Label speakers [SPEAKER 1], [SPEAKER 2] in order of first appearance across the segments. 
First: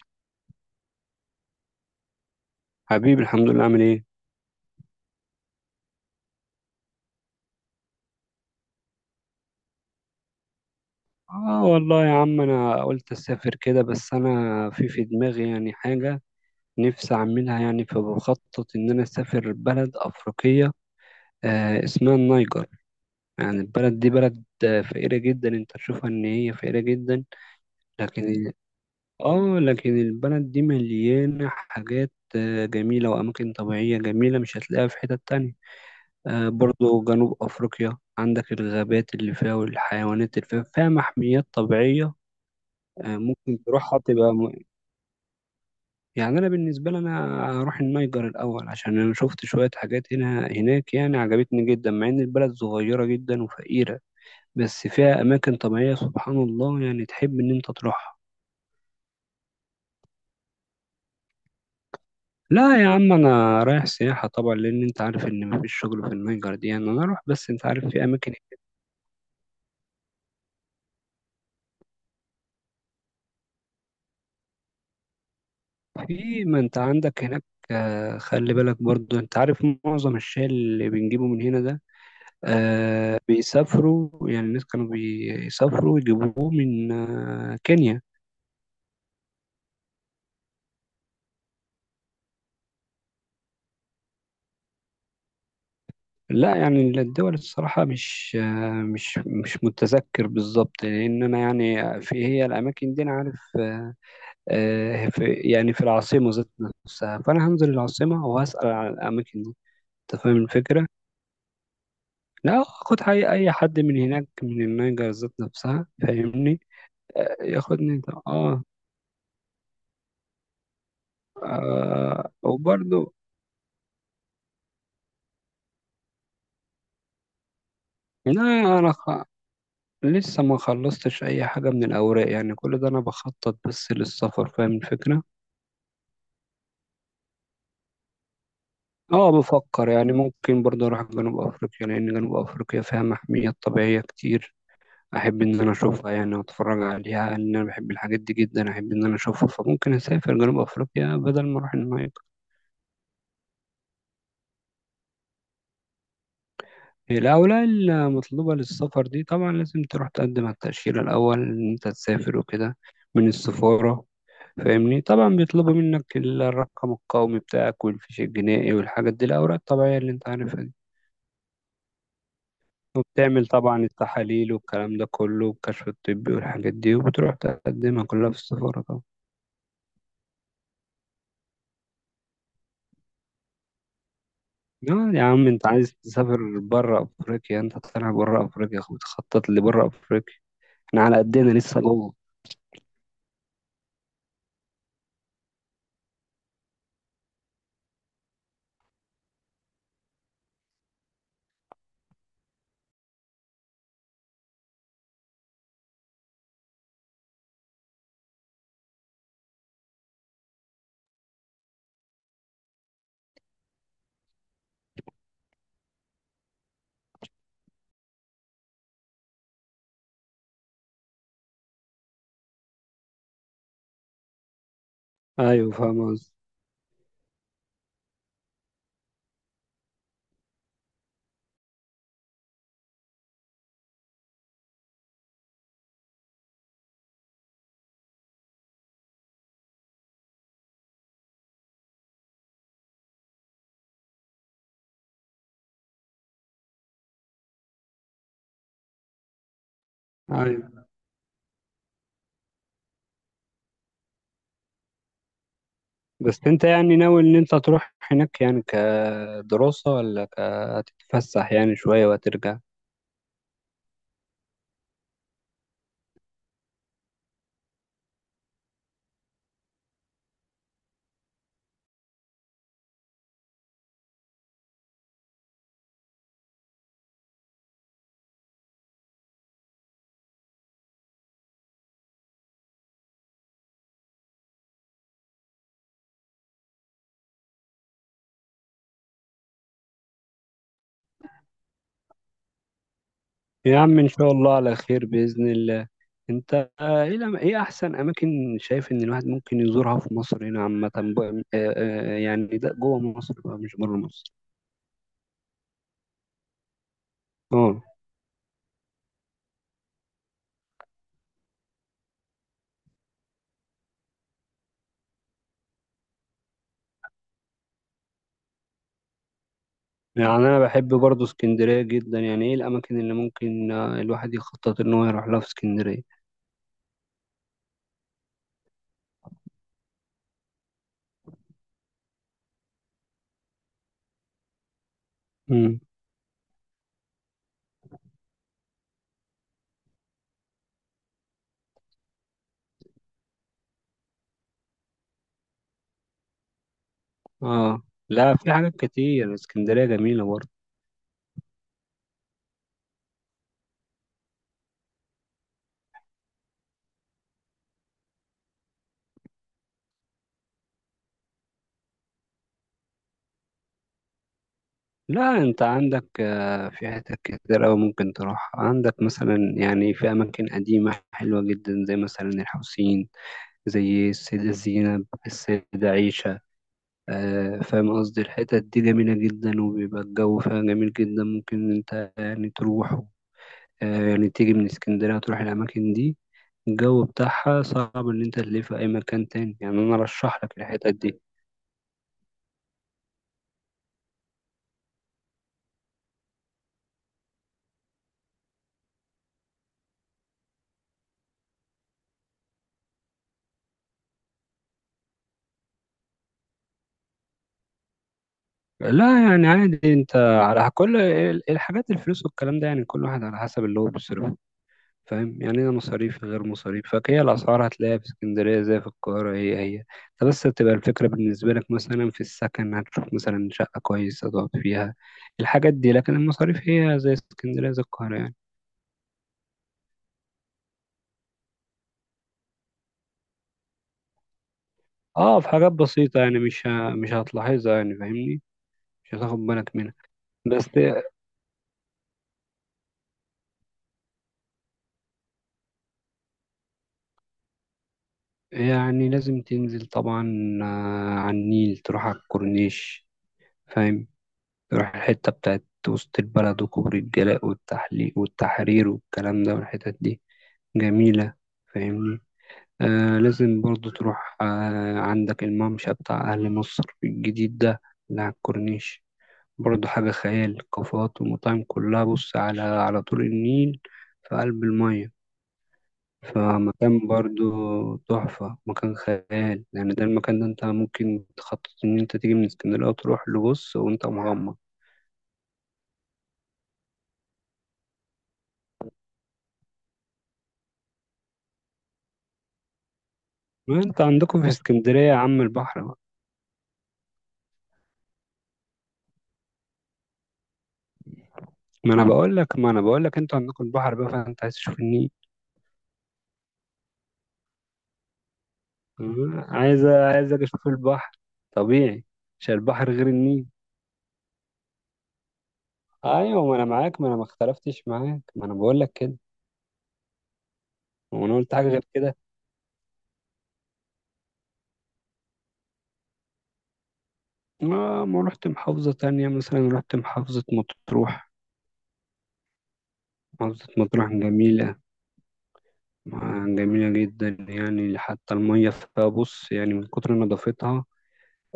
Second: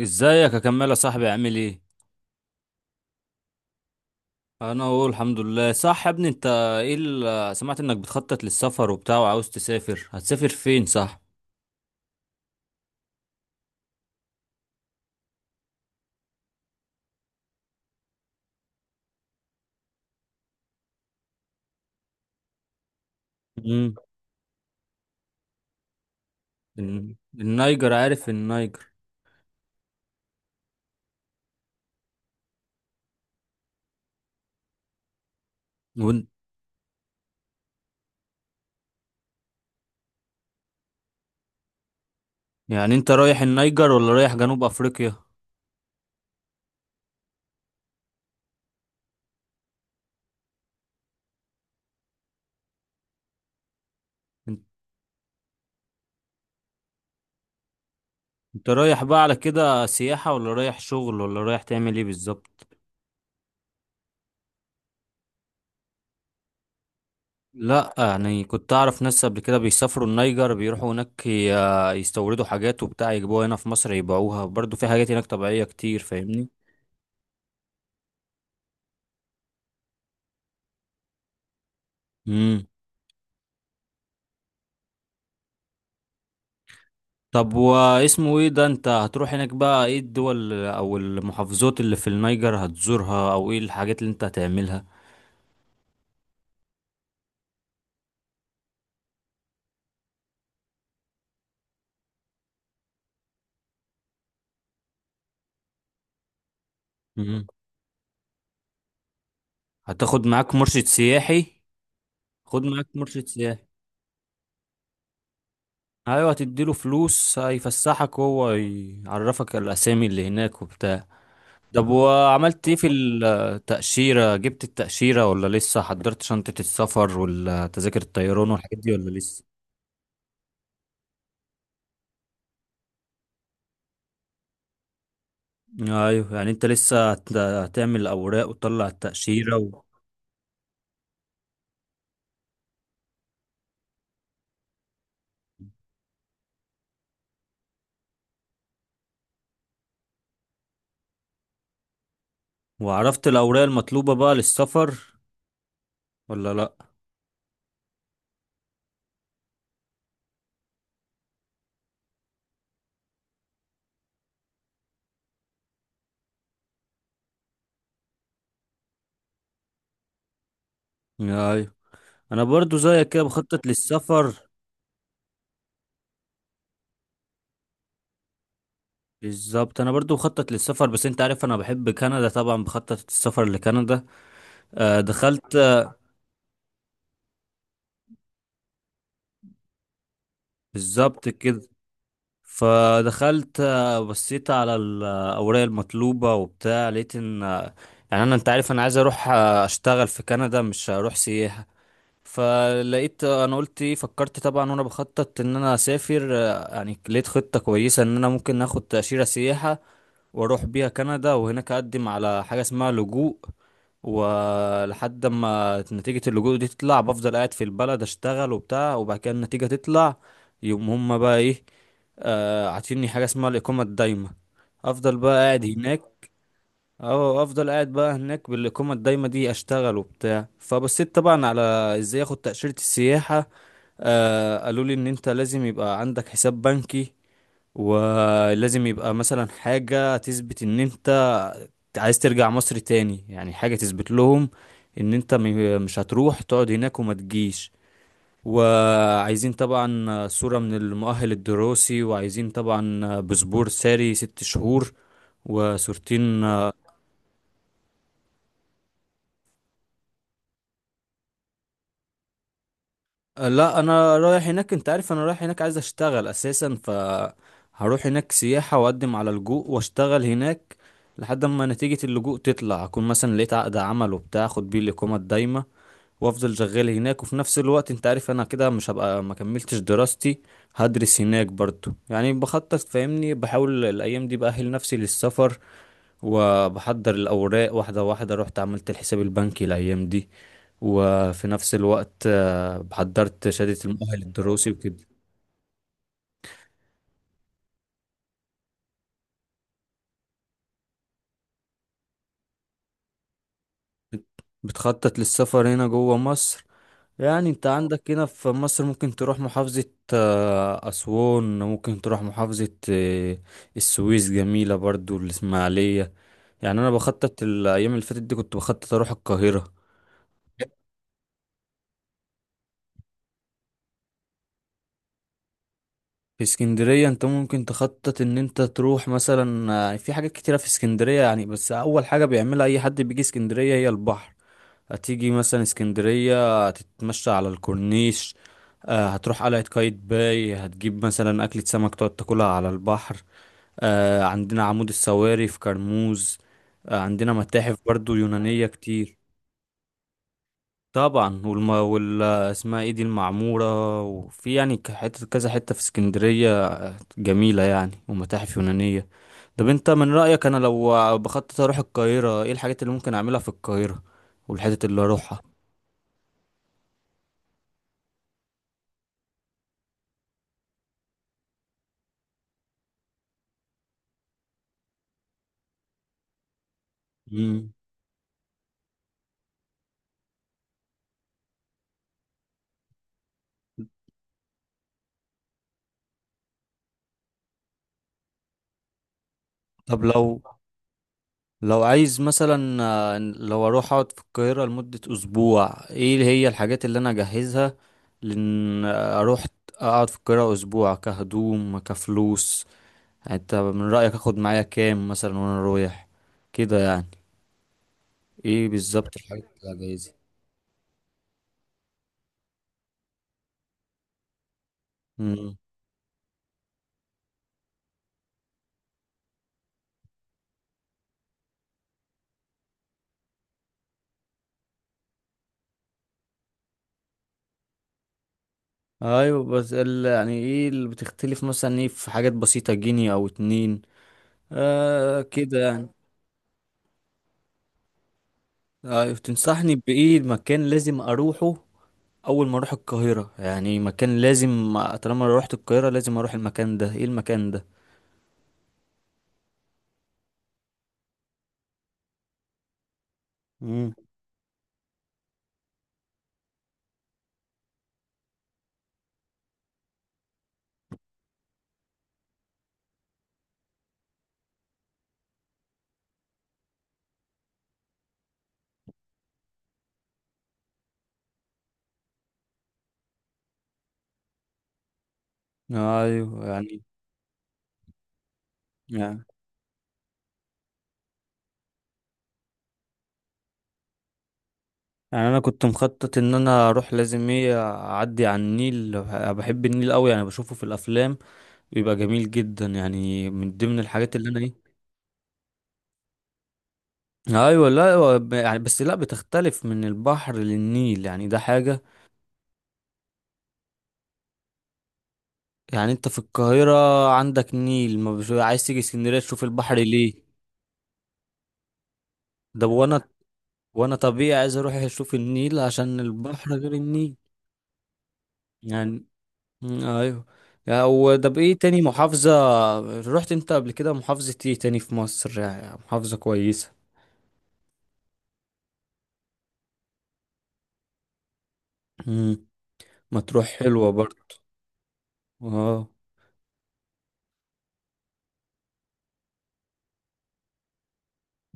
[SPEAKER 1] ازيك؟ اكمل يا صاحبي، عامل ايه؟
[SPEAKER 2] حبيبي الحمد لله، عامل ايه؟
[SPEAKER 1] انا اقول الحمد لله، صح يا ابني انت؟ ايه اللي سمعت انك بتخطط للسفر وبتاع وعاوز تسافر؟ هتسافر فين؟ صح؟
[SPEAKER 2] اه والله يا عم انا قلت اسافر كده، بس انا في دماغي يعني حاجه نفسي اعملها، يعني فبخطط ان انا اسافر بلد افريقيه. اسمها النيجر. يعني
[SPEAKER 1] امم.
[SPEAKER 2] البلد دي بلد فقيره جدا، انت تشوفها ان هي فقيره جدا،
[SPEAKER 1] النيجر، عارف
[SPEAKER 2] لكن.
[SPEAKER 1] النيجر؟
[SPEAKER 2] اه لكن البلد دي مليانه حاجات جميله، واماكن طبيعيه جميله مش هتلاقيها في حتت تانية.
[SPEAKER 1] وإن-.
[SPEAKER 2] برضو جنوب افريقيا، عندك الغابات اللي فيها والحيوانات اللي فيها، فيها محميات طبيعيه.
[SPEAKER 1] يعني انت رايح
[SPEAKER 2] ممكن
[SPEAKER 1] النيجر
[SPEAKER 2] تروحها،
[SPEAKER 1] ولا رايح
[SPEAKER 2] تبقى
[SPEAKER 1] جنوب افريقيا؟
[SPEAKER 2] يعني انا بالنسبه لي انا هروح النيجر الاول، عشان انا شفت شويه حاجات هنا هناك يعني عجبتني جدا، مع ان البلد صغيره جدا وفقيره،
[SPEAKER 1] ان-
[SPEAKER 2] بس فيها اماكن طبيعيه سبحان الله، يعني تحب ان انت تروحها.
[SPEAKER 1] انت رايح بقى على كده سياحة، ولا رايح شغل، ولا رايح تعمل ايه بالظبط؟
[SPEAKER 2] لا يا عم انا رايح سياحه طبعا، لان انت عارف ان مفيش شغل في النيجر دي، يعني انا اروح بس انت عارف
[SPEAKER 1] لا،
[SPEAKER 2] في اماكن.
[SPEAKER 1] يعني كنت اعرف ناس قبل كده بيسافروا النيجر، بيروحوا هناك يستوردوا حاجات وبتاع يجيبوها هنا في مصر يبيعوها. برضو في حاجات هناك طبيعية كتير،
[SPEAKER 2] في
[SPEAKER 1] فاهمني؟
[SPEAKER 2] ما انت عندك هناك. خلي بالك برضو، انت عارف معظم الشاي اللي بنجيبه من هنا ده،
[SPEAKER 1] مم.
[SPEAKER 2] بيسافروا يعني، الناس كانوا بيسافروا يجيبوه من
[SPEAKER 1] طب
[SPEAKER 2] كينيا.
[SPEAKER 1] واسمه ايه ده؟ انت هتروح هناك بقى، ايه الدول او المحافظات اللي في النيجر هتزورها، او ايه الحاجات اللي انت هتعملها؟
[SPEAKER 2] لا يعني الدول الصراحة مش آه مش مش متذكر بالظبط، لأن أنا يعني في هي الأماكن دي أنا عارف. في يعني في العاصمة ذات نفسها،
[SPEAKER 1] مم.
[SPEAKER 2] فأنا هنزل العاصمة وهسأل على الأماكن دي. أنت
[SPEAKER 1] هتاخد
[SPEAKER 2] فاهم
[SPEAKER 1] معاك مرشد
[SPEAKER 2] الفكرة؟
[SPEAKER 1] سياحي؟ خد
[SPEAKER 2] لا
[SPEAKER 1] معاك
[SPEAKER 2] خد
[SPEAKER 1] مرشد
[SPEAKER 2] أي
[SPEAKER 1] سياحي.
[SPEAKER 2] حد من هناك من النيجر ذات نفسها،
[SPEAKER 1] ايوه،
[SPEAKER 2] فاهمني؟
[SPEAKER 1] هتديله فلوس
[SPEAKER 2] ياخدني
[SPEAKER 1] هيفسحك
[SPEAKER 2] ده.
[SPEAKER 1] وهو يعرفك الاسامي اللي هناك وبتاع. طب وعملت ايه في
[SPEAKER 2] وبرضه.
[SPEAKER 1] التأشيرة؟ جبت التأشيرة ولا لسه؟ حضرت شنطة السفر، ولا تذاكر
[SPEAKER 2] لا
[SPEAKER 1] الطيران والحاجات دي ولا
[SPEAKER 2] أنا
[SPEAKER 1] لسه؟
[SPEAKER 2] لسه ما خلصتش اي حاجة من الاوراق، يعني كل ده انا بخطط بس للسفر، فاهم الفكرة.
[SPEAKER 1] ايوه، يعني انت لسه هتعمل اوراق وتطلع
[SPEAKER 2] اه
[SPEAKER 1] التأشيرة.
[SPEAKER 2] بفكر يعني ممكن برضه اروح جنوب افريقيا، لان جنوب افريقيا فيها محميات طبيعية كتير، احب ان انا اشوفها يعني واتفرج عليها، لان انا بحب الحاجات دي جدا، احب ان انا اشوفها، فممكن اسافر جنوب افريقيا بدل ما اروح النايل.
[SPEAKER 1] وعرفت الأوراق المطلوبة بقى للسفر ولا لأ؟
[SPEAKER 2] الاوراق المطلوبة للسفر دي طبعا لازم تروح تقدم على التأشيرة الاول ان انت تسافر وكده، من السفارة. فاهمني، طبعا بيطلبوا منك الرقم القومي بتاعك والفيش الجنائي والحاجات دي، الأوراق الطبيعية اللي أنت عارفها دي.
[SPEAKER 1] أيوة. أنا برضو زيك كده
[SPEAKER 2] وبتعمل
[SPEAKER 1] بخطط
[SPEAKER 2] طبعا
[SPEAKER 1] للسفر.
[SPEAKER 2] التحاليل والكلام ده كله والكشف الطبي والحاجات دي، وبتروح تقدمها كلها في السفارة طبعا.
[SPEAKER 1] بالظبط، أنا برضو بخطط للسفر، بس أنت عارف أنا بحب كندا، طبعا بخطط السفر لكندا.
[SPEAKER 2] لا يا عم
[SPEAKER 1] دخلت.
[SPEAKER 2] انت عايز تسافر بره افريقيا، انت طالع بره افريقيا بتخطط لبره افريقيا، احنا على
[SPEAKER 1] بالظبط
[SPEAKER 2] قدنا
[SPEAKER 1] كده.
[SPEAKER 2] لسه جوه.
[SPEAKER 1] فدخلت، بصيت على الأوراق المطلوبة وبتاع، لقيت إن. يعني أنا، أنت عارف أنا عايز أروح أشتغل في كندا، مش هروح سياحة. فلقيت، انا قلت ايه، فكرت طبعا وانا بخطط ان انا اسافر، يعني لقيت خطة كويسة ان انا ممكن اخد تأشيرة سياحة. واروح بيها كندا، وهناك اقدم على حاجة اسمها لجوء. ولحد ما نتيجة اللجوء دي تطلع، بفضل قاعد في البلد اشتغل وبتاع، وبعد كده النتيجة تطلع. يقوم هما بقى ايه، عاطيني حاجة اسمها الإقامة الدايمة. أفضل بقى قاعد
[SPEAKER 2] ايوه
[SPEAKER 1] هناك.
[SPEAKER 2] فاهم قصدي.
[SPEAKER 1] اه، افضل قاعد بقى هناك بالاقامه الدايمه دي، اشتغل وبتاع. فبصيت طبعا على ازاي اخد تاشيره السياحه. قالوا لي ان انت لازم يبقى عندك حساب بنكي، ولازم يبقى مثلا حاجه تثبت ان انت عايز ترجع مصر تاني، يعني حاجه تثبت لهم ان انت مش هتروح تقعد هناك وما تجيش. وعايزين طبعا صوره
[SPEAKER 2] ايوه،
[SPEAKER 1] من المؤهل الدراسي، وعايزين طبعا باسبور ساري 6 شهور، وصورتين.
[SPEAKER 2] بس انت يعني ناوي ان انت تروح هناك يعني كدراسة، ولا هتتفسح يعني شوية وهترجع؟
[SPEAKER 1] لا، انا رايح هناك. انت عارف انا رايح هناك عايز اشتغل اساسا، ف هروح هناك سياحة واقدم على لجوء واشتغل هناك. لحد ما نتيجة اللجوء تطلع، اكون مثلا لقيت عقد عمل وبتاع، اخد بيه الاقامة الدايمة، وافضل شغال هناك. وفي نفس الوقت انت عارف انا كده مش هبقى ما كملتش دراستي، هدرس هناك برضو. يعني بخطط، فاهمني، بحاول الايام دي بأهل نفسي للسفر، وبحضر الاوراق واحدة واحدة، رحت عملت الحساب البنكي الايام دي، وفي نفس الوقت حضرت شهادة
[SPEAKER 2] يا عم إن
[SPEAKER 1] المؤهل
[SPEAKER 2] شاء الله
[SPEAKER 1] الدراسي
[SPEAKER 2] على خير
[SPEAKER 1] وكده.
[SPEAKER 2] بإذن الله. أنت إيه لم- إيه أحسن أماكن شايف إن الواحد ممكن يزورها في مصر هنا عامة يعني ده جوه مصر بقى مش بره مصر؟
[SPEAKER 1] بتخطط للسفر هنا جوه مصر؟ يعني انت
[SPEAKER 2] أه.
[SPEAKER 1] عندك هنا في مصر ممكن تروح محافظة أسوان، ممكن تروح محافظة السويس، جميلة برضو الإسماعيلية. يعني أنا بخطط الأيام اللي فاتت دي، كنت بخطط أروح القاهرة.
[SPEAKER 2] يعني أنا بحب برضه اسكندرية جدا، يعني إيه الأماكن اللي ممكن الواحد يخطط إن هو يروح لها في اسكندرية؟
[SPEAKER 1] في اسكندرية انت ممكن تخطط ان انت تروح مثلا، في حاجات كتيرة في اسكندرية. يعني بس أول حاجة بيعملها أي حد بيجي اسكندرية هي البحر. هتيجي مثلا
[SPEAKER 2] مم.
[SPEAKER 1] اسكندرية، هتتمشى على الكورنيش، هتروح قلعة قايتباي، هتجيب مثلا أكلة سمك تقعد تاكلها على البحر. عندنا عمود السواري في كرموز. عندنا متاحف
[SPEAKER 2] أه.
[SPEAKER 1] برضو
[SPEAKER 2] لا، في
[SPEAKER 1] يونانية
[SPEAKER 2] حاجات
[SPEAKER 1] كتير.
[SPEAKER 2] كتير، اسكندرية جميلة برضه.
[SPEAKER 1] طبعا وال اسمها ايه دي المعمورة، وفي يعني حتة كذا حتة في اسكندرية، جميلة يعني، ومتاحف يونانية. طب انت من رأيك، انا لو بخطط اروح القاهرة، ايه الحاجات اللي ممكن اعملها في القاهرة والحتت اللي
[SPEAKER 2] لا
[SPEAKER 1] اروحها؟
[SPEAKER 2] أنت عندك في حتت كتير أوي ممكن تروح، عندك مثلا يعني في أماكن قديمة حلوة جدا، زي مثلا الحسين، زي السيدة زينب، السيدة عيشة.
[SPEAKER 1] مم.
[SPEAKER 2] فاهم قصدي، الحتت دي جميلة جدا، وبيبقى الجو فيها جميل جدا، ممكن انت يعني تروح، يعني تيجي من اسكندرية وتروح الأماكن دي. الجو بتاعها صعب إن أنت تلاقيه في أي مكان تاني، يعني أنا
[SPEAKER 1] طب لو
[SPEAKER 2] أرشح لك الحتت دي.
[SPEAKER 1] لو عايز مثلا، لو اروح اقعد في القاهرة لمدة اسبوع، ايه اللي هي الحاجات اللي انا اجهزها، لان اروح اقعد في القاهرة اسبوع، كهدوم، كفلوس، يعني انت من رأيك اخد معايا كام مثلا وانا رايح كده يعني، ايه بالظبط
[SPEAKER 2] لا يعني
[SPEAKER 1] الحاجات اللي
[SPEAKER 2] عادي،
[SPEAKER 1] هجهزها؟
[SPEAKER 2] أنت على كل الحاجات الفلوس والكلام ده يعني كل واحد على حسب اللي هو بيصرفه، فاهم؟
[SPEAKER 1] مم.
[SPEAKER 2] يعني ليها مصاريف غير مصاريف، فهي الأسعار هتلاقيها في اسكندرية زي في القاهرة، هي هي، انت بس بتبقى الفكرة بالنسبة لك مثلا في السكن، هتشوف مثلا شقة كويسة تقعد فيها، الحاجات دي. لكن المصاريف هي زي اسكندرية زي القاهرة يعني.
[SPEAKER 1] ايوه بس يعني ايه اللي بتختلف، مثلا ايه، في حاجات بسيطة، جنيه او اتنين،
[SPEAKER 2] اه في
[SPEAKER 1] كده
[SPEAKER 2] حاجات
[SPEAKER 1] يعني.
[SPEAKER 2] بسيطة يعني مش هتلاحظها يعني، فاهمني؟
[SPEAKER 1] ايوه،
[SPEAKER 2] مش هتاخد
[SPEAKER 1] تنصحني
[SPEAKER 2] بالك منها،
[SPEAKER 1] بايه المكان
[SPEAKER 2] بس.
[SPEAKER 1] لازم اروحه؟ اول ما اروح القاهره، يعني مكان لازم، طالما روحت القاهره لازم اروح المكان ده، ايه المكان ده؟
[SPEAKER 2] يعني لازم تنزل طبعا على النيل، تروح على الكورنيش،
[SPEAKER 1] امم.
[SPEAKER 2] فاهم؟ تروح الحتة بتاعت وسط البلد وكوبري الجلاء والتحليق والتحرير والكلام ده، والحتت دي جميلة، فاهمني؟ آه لازم برضو تروح، آه عندك الممشى بتاع أهل مصر الجديد ده اللي على الكورنيش، برضو حاجة خيال، كافيهات ومطاعم كلها بص على طول النيل في قلب المية.
[SPEAKER 1] ايوه.
[SPEAKER 2] فمكان برضو تحفة، مكان
[SPEAKER 1] يعني
[SPEAKER 2] خيال يعني، ده المكان ده انت ممكن تخطط ان انت تيجي من اسكندرية وتروح لبص وانت مغمض.
[SPEAKER 1] يعني انا كنت مخطط ان انا اروح لازم ايه، اعدي على النيل. أنا بحب النيل قوي، يعني بشوفه في الافلام، بيبقى جميل جدا، يعني من ضمن
[SPEAKER 2] ما انت
[SPEAKER 1] الحاجات اللي انا
[SPEAKER 2] عندكم في
[SPEAKER 1] ايه.
[SPEAKER 2] اسكندرية يا عم البحر بقى.
[SPEAKER 1] ايوه، لا، هو يعني بس لا، بتختلف من البحر للنيل، يعني ده حاجه.
[SPEAKER 2] ما انا بقول لك، ما انا بقول لك انتوا عندكم البحر بقى، فانت عايز تشوف النيل.
[SPEAKER 1] يعني انت في القاهره عندك نيل، ما بش... عايز تيجي اسكندريه تشوف البحر
[SPEAKER 2] عايز،
[SPEAKER 1] ليه؟
[SPEAKER 2] عايز أجي اشوف البحر، طبيعي، مش
[SPEAKER 1] ده،
[SPEAKER 2] البحر غير
[SPEAKER 1] وانا
[SPEAKER 2] النيل.
[SPEAKER 1] وانا طبيعي عايز اروح اشوف النيل عشان
[SPEAKER 2] ايوه
[SPEAKER 1] البحر
[SPEAKER 2] ما انا
[SPEAKER 1] غير
[SPEAKER 2] معاك، ما
[SPEAKER 1] النيل.
[SPEAKER 2] انا ما اختلفتش معاك، ما انا بقول لك
[SPEAKER 1] يعني،
[SPEAKER 2] كده.
[SPEAKER 1] مم، ايوه. يعني هو ده
[SPEAKER 2] وانا قلت
[SPEAKER 1] بايه،
[SPEAKER 2] حاجه
[SPEAKER 1] تاني
[SPEAKER 2] غير كده؟
[SPEAKER 1] محافظة، رحت انت قبل كده محافظة ايه تاني في مصر، يعني محافظة كويسة؟
[SPEAKER 2] ما رحت محافظه تانية، مثلا رحت محافظه مطروح.
[SPEAKER 1] مم. مطروح
[SPEAKER 2] محافظه
[SPEAKER 1] حلوة
[SPEAKER 2] مطروح
[SPEAKER 1] برضه.
[SPEAKER 2] جميله.
[SPEAKER 1] اه.
[SPEAKER 2] جميله جدا يعني، حتى الميه فيها بص يعني من كتر نظافتها،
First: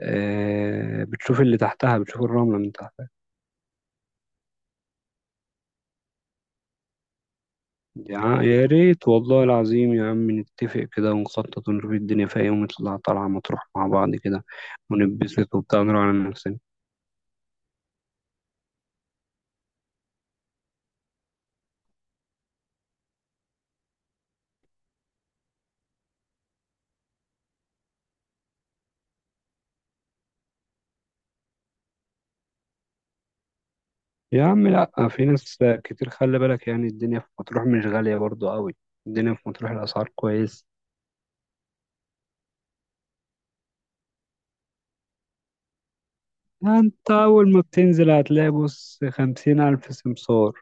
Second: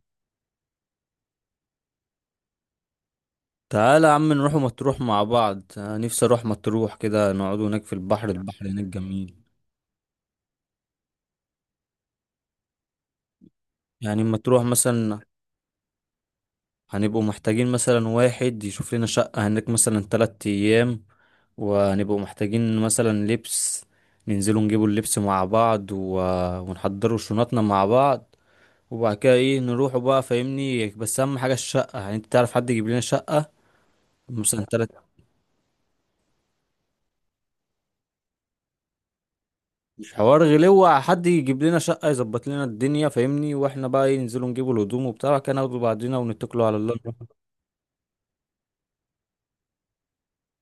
[SPEAKER 2] بتشوف اللي تحتها، بتشوف الرمله من تحت.
[SPEAKER 1] تعالى يا عم، نروح مطروح مع بعض. أنا نفسي اروح مطروح كده، نقعد هناك في البحر. البحر
[SPEAKER 2] يا
[SPEAKER 1] هناك
[SPEAKER 2] ريت
[SPEAKER 1] جميل.
[SPEAKER 2] والله العظيم يا عم، نتفق كده ونخطط ونشوف الدنيا، فيها يوم نطلع طلعة مطروح مع بعض
[SPEAKER 1] يعني
[SPEAKER 2] كده،
[SPEAKER 1] مطروح مثلا،
[SPEAKER 2] ونتبسط وبتاع ونروح على نفسنا.
[SPEAKER 1] هنبقوا محتاجين مثلا واحد يشوف لنا شقة هناك مثلا 3 أيام، وهنبقوا محتاجين مثلا لبس، ننزلوا نجيبوا اللبس مع بعض، ونحضروا شنطنا مع بعض. وبعد كده ايه، نروحوا بقى فاهمني. بس أهم حاجة الشقة، يعني انت تعرف حد يجيب لنا شقة
[SPEAKER 2] يا
[SPEAKER 1] مثلا
[SPEAKER 2] عم لأ،
[SPEAKER 1] تلات.
[SPEAKER 2] في ناس كتير، خلي بالك يعني الدنيا في مطروح مش غالية برضو قوي، الدنيا في مطروح الأسعار
[SPEAKER 1] مش حوار
[SPEAKER 2] كويس.
[SPEAKER 1] غلوة. حد يجيب لنا شقة يظبط لنا الدنيا فاهمني، واحنا بقى ايه، ننزلوا نجيبوا الهدوم وبتاع كده، ناخدوا بعضنا ونتكلوا على الله.
[SPEAKER 2] أنت أول ما بتنزل هتلاقي بص 50,000 سمسار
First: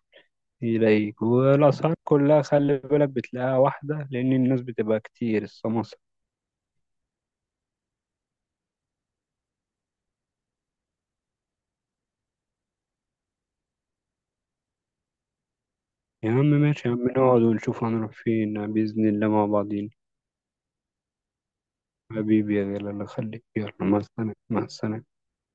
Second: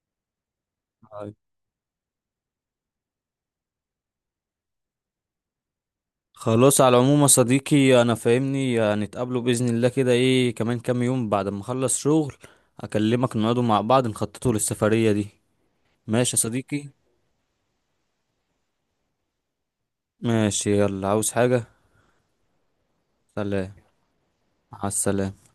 [SPEAKER 2] يلاقيك، والأسعار كلها خلي بالك بتلاقيها واحدة، لأن الناس بتبقى كتير السماسرة.
[SPEAKER 1] خلاص، على العموم يا صديقي، انا فاهمني، هنتقابلوا باذن الله كده، ايه كمان كام يوم بعد ما اخلص شغل، اكلمك نقعدوا مع بعض نخططوا للسفريه دي.
[SPEAKER 2] يا
[SPEAKER 1] ماشي يا
[SPEAKER 2] عم ماشي
[SPEAKER 1] صديقي.
[SPEAKER 2] يا عم، نقعد ونشوف هنروح فين بإذن الله مع بعض.
[SPEAKER 1] ماشي، يلا، عاوز حاجه؟
[SPEAKER 2] حبيبي يا غالي الله يخليك،
[SPEAKER 1] سلام.
[SPEAKER 2] يلا مع السلامة، مع
[SPEAKER 1] مع
[SPEAKER 2] السلامة.
[SPEAKER 1] السلامه.